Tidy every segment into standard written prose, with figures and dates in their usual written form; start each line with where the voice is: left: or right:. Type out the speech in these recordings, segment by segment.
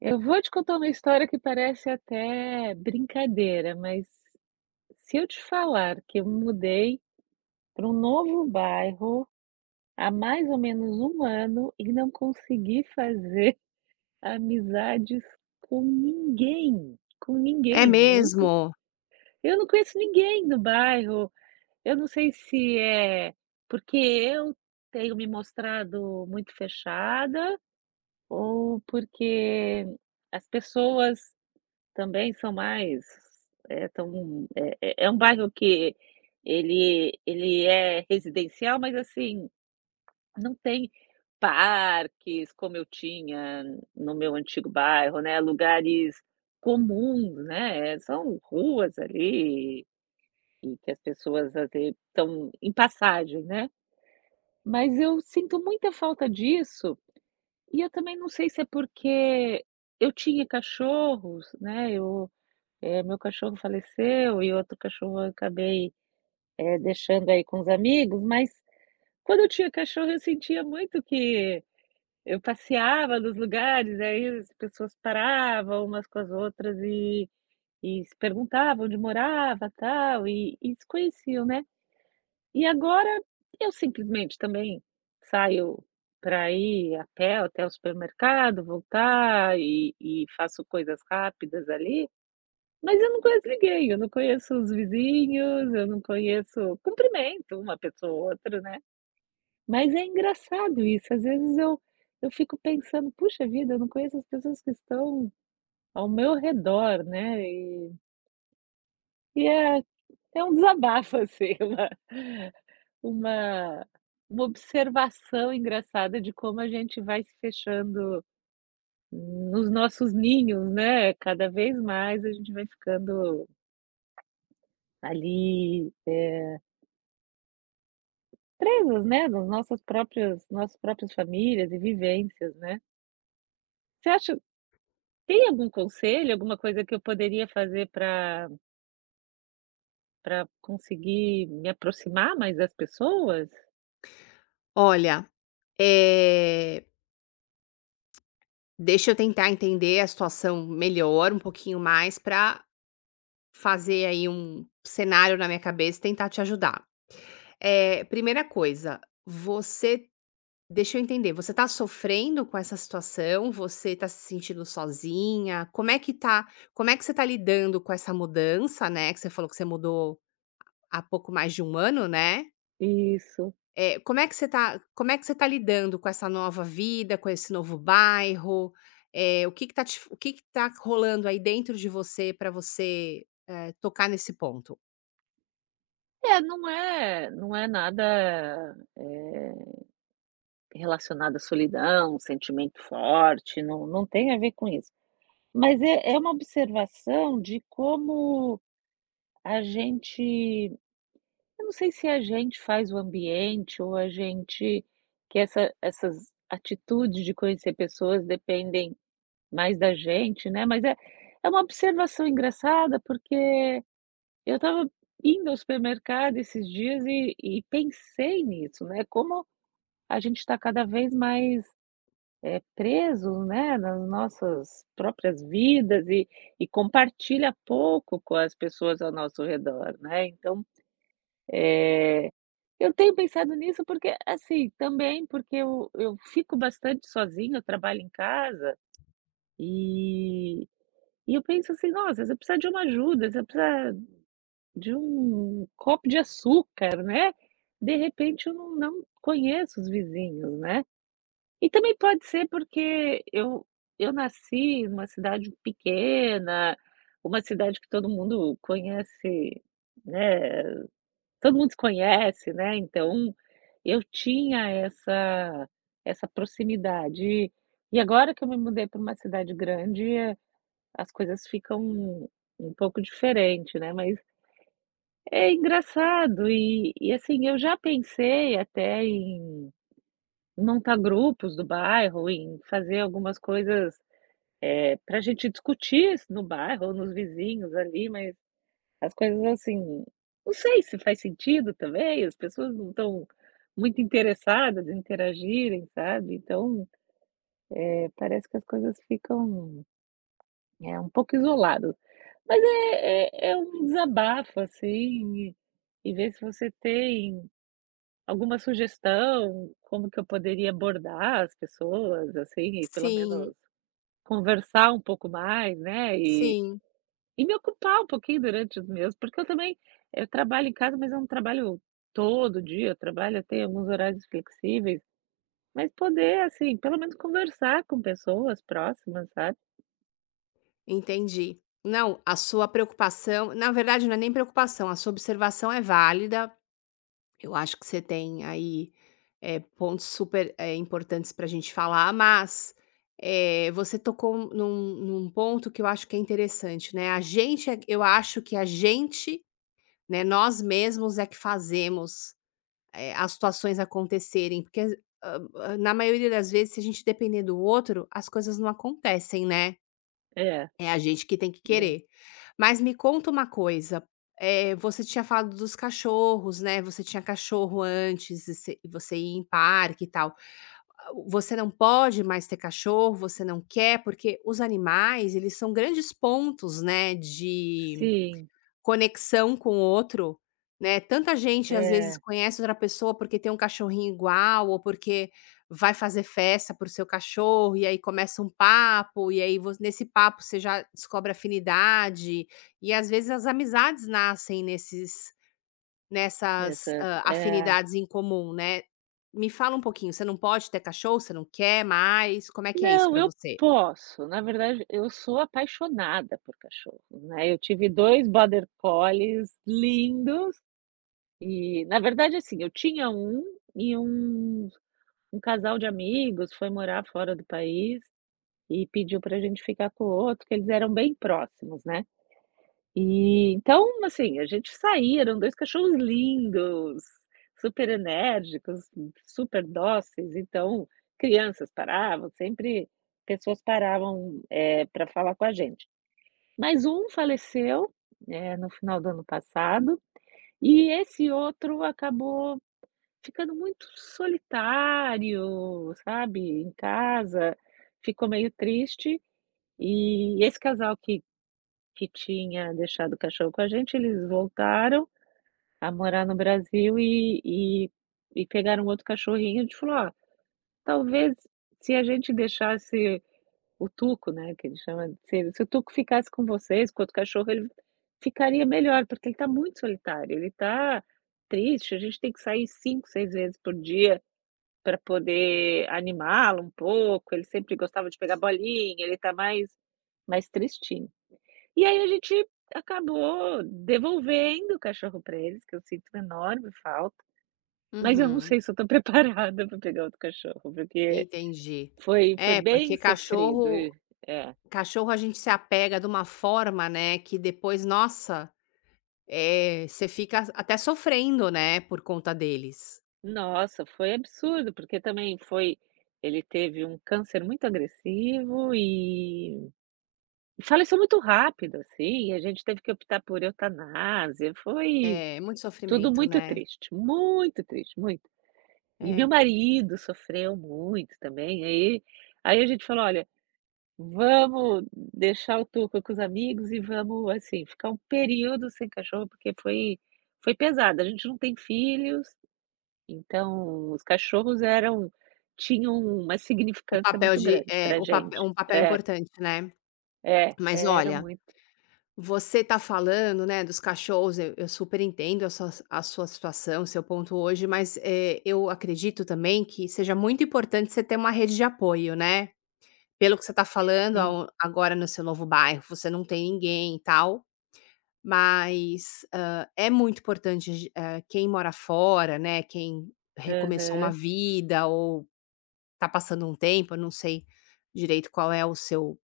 right: Eu vou te contar uma história que parece até brincadeira, mas se eu te falar que eu mudei para um novo bairro há mais ou menos um ano e não consegui fazer amizades com ninguém, com
left: É
right: ninguém. Eu não, co-
left: mesmo?
right: eu não conheço ninguém no bairro. Eu não sei se é porque eu tenho me mostrado muito fechada ou porque as pessoas também são mais... é tão é é é um bairro que ele é residencial, mas assim, não tem parques como eu tinha no meu antigo bairro, né, lugares comuns, né, são ruas ali e que as pessoas até estão em passagem, né. Mas eu sinto muita falta disso, e eu também não sei se é porque eu tinha cachorros, né, eu é meu cachorro faleceu e outro cachorro eu acabei, deixando aí com os amigos, mas quando eu tinha cachorro eu sentia muito que eu passeava nos lugares, aí as pessoas paravam umas com as outras e se perguntavam onde morava, tal, e se conheciam, né. E agora eu simplesmente também saio para ir a pé até o supermercado, voltar e faço coisas rápidas ali, mas eu não conheço ninguém, eu não conheço os vizinhos, eu não conheço, cumprimento uma pessoa ou outra, né. Mas é engraçado isso, às vezes eu fico pensando: "Puxa vida, eu não conheço as pessoas que estão ao meu redor", né, e é um desabafo, assim, uma uma observação engraçada de como a gente vai se fechando nos nossos ninhos, né, cada vez mais a gente vai ficando ali, presas, né, nas nossas próprias famílias e vivências, né. Você acha, tem algum conselho, alguma coisa que eu poderia fazer para conseguir me aproximar mais das pessoas?
left: Olha, eh, deixa eu tentar entender a situação melhor, um pouquinho mais, para fazer aí um cenário na minha cabeça e tentar te ajudar. Primeira coisa, você deixa eu entender, você tá sofrendo com essa situação? Você tá se sentindo sozinha? Como é que você tá lidando com essa mudança, né, que você falou que você mudou há pouco mais de um ano, né?
right: Isso.
left: Como é que você tá lidando com essa nova vida, com esse novo bairro? Eh, o que que tá rolando aí dentro de você para você, tocar nesse ponto?
right: É, não é nada, eh, relacionado à solidão, sentimento forte, não tem a ver com isso. Mas é uma observação de como a gente... Eu não sei se a gente faz o ambiente ou a gente, que essas atitudes de conhecer pessoas dependem mais da gente, né, mas é uma observação engraçada, porque eu estava indo ao supermercado esses dias e pensei nisso, né, como a gente está cada vez mais, preso, né, nas nossas próprias vidas e compartilha pouco com as pessoas ao nosso redor, né, então, é eu tenho pensado nisso porque, assim, também porque eu fico bastante sozinha, eu trabalho em casa, e eu penso assim: "Nossa, se eu precisar de uma ajuda, se eu precisar de um copo de açúcar, né, de repente eu não conheço os vizinhos, né". E também pode ser porque eu nasci numa cidade pequena, uma cidade que todo mundo conhece, né, todo mundo se conhece, né, então eu tinha essa proximidade. E agora que eu me mudei para uma cidade grande, as coisas ficam um pouco diferente, né, mas é engraçado e , assim, eu já pensei até em montar grupos do bairro, em fazer algumas coisas, para a gente discutir isso no bairro ou nos vizinhos ali, mas as coisas, assim, não sei se faz sentido também, as pessoas não estão muito interessadas em interagirem, sabe, então, parece que as coisas ficam, é, um pouco isoladas. Mas é um desabafo, assim, e ver se você tem alguma sugestão, como que eu poderia abordar as pessoas, assim, e pelo menos
left: Sim,
right: conversar um pouco mais, né, e
left: sim,
right: Me ocupar um pouquinho durante os meus, porque eu também eu trabalho em casa, mas eu não trabalho todo dia, eu trabalho até alguns horários flexíveis, mas poder, assim, pelo menos conversar com pessoas próximas, sabe.
left: entendi. Não, a sua preocupação na verdade não é nem preocupação, a sua observação é válida. Eu acho que você tem aí pontos super, importantes para a gente falar, mas, você tocou num num ponto que eu acho que é interessante, né, a gente é eu acho que a gente, né, nós mesmos é que fazemos, as situações acontecerem, porque, na maioria das vezes, se a gente depender do outro, as coisas não acontecem, né,
right: É,
left: é a gente que tem que
right: é.
left: querer. Mas me conta uma coisa, você tinha falado dos cachorros, né, você tinha cachorro antes e você ia em parque e tal. Você não pode mais ter cachorro, você não quer, porque os animais, eles são grandes pontos, né, de
right: Sim,
left: conexão com o outro, né. Tanta gente, às vezes,
right: é,
left: conhece outra pessoa porque tem um cachorrinho igual ou porque vai fazer festa para seu cachorro, e aí começa um papo, e aí vo nesse papo você já descobre afinidade, e às vezes as amizades nascem nesses Nessas,
right: nessas, é.
left: afinidades em comum, né. Me fala um pouquinho, você não pode ter cachorro? Você não quer mais? Como é que é isso
right: Não,
left: pra
right: eu
left: você?
right: posso, na verdade eu sou apaixonada por cachorro, né, eu tive 2 border collies lindos e, na verdade, assim, eu tinha um, e um... Um casal de amigos foi morar fora do país e pediu para a gente ficar com o outro, que eles eram bem próximos, né. E então, assim, a gente saía, eram dois cachorros lindos, super enérgicos, super dóceis, então crianças paravam, sempre pessoas paravam, para falar com a gente. Mas um faleceu, no final do ano passado, e esse outro acabou ficando muito solitário, sabe, em casa, ficou meio triste, e esse casal que tinha deixado o cachorro com a gente, eles voltaram a morar no Brasil e e pegaram outro cachorrinho, a gente falou: "Ó, talvez se a gente deixasse o Tuco", né, que ele chama, se o Tuco ficasse com vocês, com outro cachorro, ele ficaria melhor, porque ele está muito solitário, ele está triste, a gente tem que sair 5, 6 vezes por dia para poder animá-lo um pouco, ele sempre gostava de pegar bolinha, ele tá mais tristinho. E aí a gente acabou devolvendo o cachorro para eles, que eu sinto uma enorme falta, mas eu não
left: Uhum.
right: sei se eu tô preparada para pegar outro cachorro, porque
left: Entendi.
right: foi
left: É,
right: bem
left: porque
right: sofrido
left: cachorro
right: e é.
left: cachorro a gente se apega de uma forma, né, que depois, nossa, você fica até sofrendo, né, por conta deles.
right: Nossa, foi absurdo, porque também foi, ele teve um câncer muito agressivo e faleceu muito rápido, assim, e a gente teve que optar por eutanásia, foi
left: É, muito
right: tudo
left: sofrimento,
right: muito
left: né.
right: triste, muito triste, muito. E meu
left: É.
right: marido sofreu muito também, aí a gente falou: "Olha, vamos deixar o Tuca com os amigos e vamos, assim, ficar um período sem cachorro", porque foi pesado. A gente não tem filhos, então os cachorros eram, tinham uma
left: O
right: significância
left: papel
right: muito
left: de
right: grande
left: é,
right: pra
left: o papel
right: gente.
left: um papel
right: É,
left: importante, né.
right: é,
left: Mas
right: era
left: olha,
right: muito,
left: você tá falando, né, dos cachorros, eu super entendo a sua situação, seu ponto hoje, mas, eu acredito também que seja muito importante você ter uma rede de apoio, né. Pelo que você tá falando,
right: sim.
left: ao agora no seu novo bairro, você não tem ninguém e tal, mas, é muito importante quem mora fora, né, quem recomeçou uma
right: Aham,
left: vida ou tá passando um tempo, eu não sei direito qual é o seu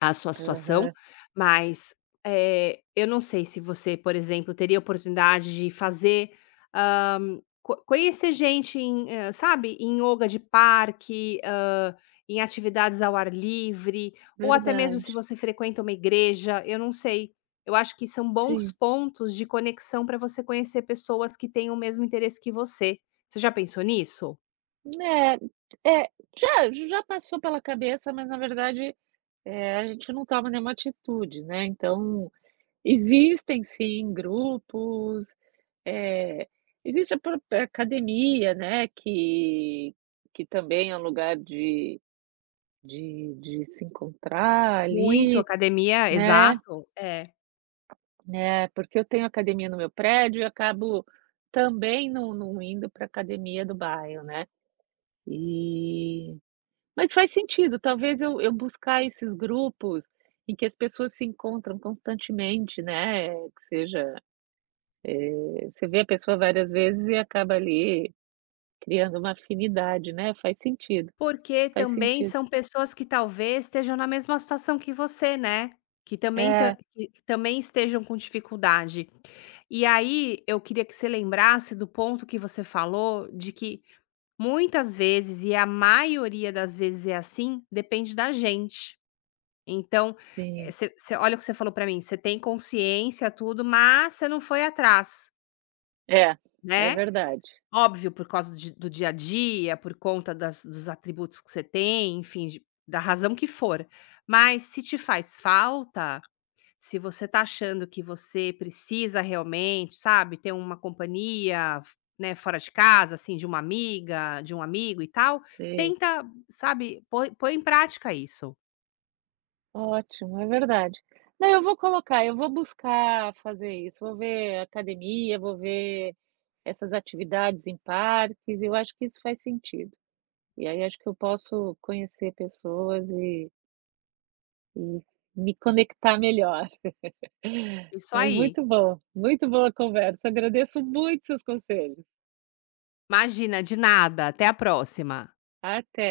left: a sua situação,
right: aham.
left: mas, eu não sei se você, por exemplo, teria oportunidade de fazer, co conhecer gente em, sabe, em yoga de parque, em atividades ao ar livre, ou até mesmo
right: Verdade.
left: se você frequenta uma igreja, eu não sei. Eu acho que são bons
right: Sim.
left: pontos de conexão para você conhecer pessoas que têm o mesmo interesse que você. Você já pensou nisso?
right: Né. É, já já passou pela cabeça, mas na verdade, a gente não toma nenhuma atitude, né, então existem, sim, grupos, eh, existe a própria academia, né, que também é um lugar de se encontrar
left: Muito,
right: ali,
left: academia,
right: né,
left: exato, é.
right: né, porque eu tenho academia no meu prédio e acabo também não indo para academia do bairro, né, e... Mas faz sentido, talvez eu buscar esses grupos em que as pessoas se encontram constantemente, né, que seja, você vê a pessoa várias vezes e acaba ali criando uma afinidade, né, faz sentido,
left: Porque
right: faz
left: também
right: sentido.
left: são pessoas que talvez estejam na mesma situação que você, né, que também
right: É,
left: estejam com dificuldade. E aí eu queria que você lembrasse do ponto que você falou de que muitas vezes, e a maioria das vezes é assim, depende da gente. Então,
right: sim.
left: você olha o que você falou para mim, você tem consciência, tudo, mas você não foi atrás,
right: É, é
left: né.
right: verdade.
left: Óbvio, por causa de do dia a dia, por conta das dos atributos que você tem, enfim, de da razão que for. Mas se te faz falta, se você tá achando que você precisa realmente, sabe, ter uma companhia, né, fora de casa, assim, de uma amiga, de um amigo e tal,
right: Sim.
left: tenta, sabe, põe em prática isso.
right: Ótimo, é verdade. Não, eu vou colocar, eu vou buscar fazer isso, vou ver academia, vou ver essas atividades em parques, eu acho que isso faz sentido. E aí acho que eu posso conhecer pessoas e e me conectar melhor.
left: Isso
right: Mas
left: aí.
right: muito bom, muito boa a conversa. Agradeço muito seus conselhos.
left: Imagina, de nada, até a próxima.
right: Até.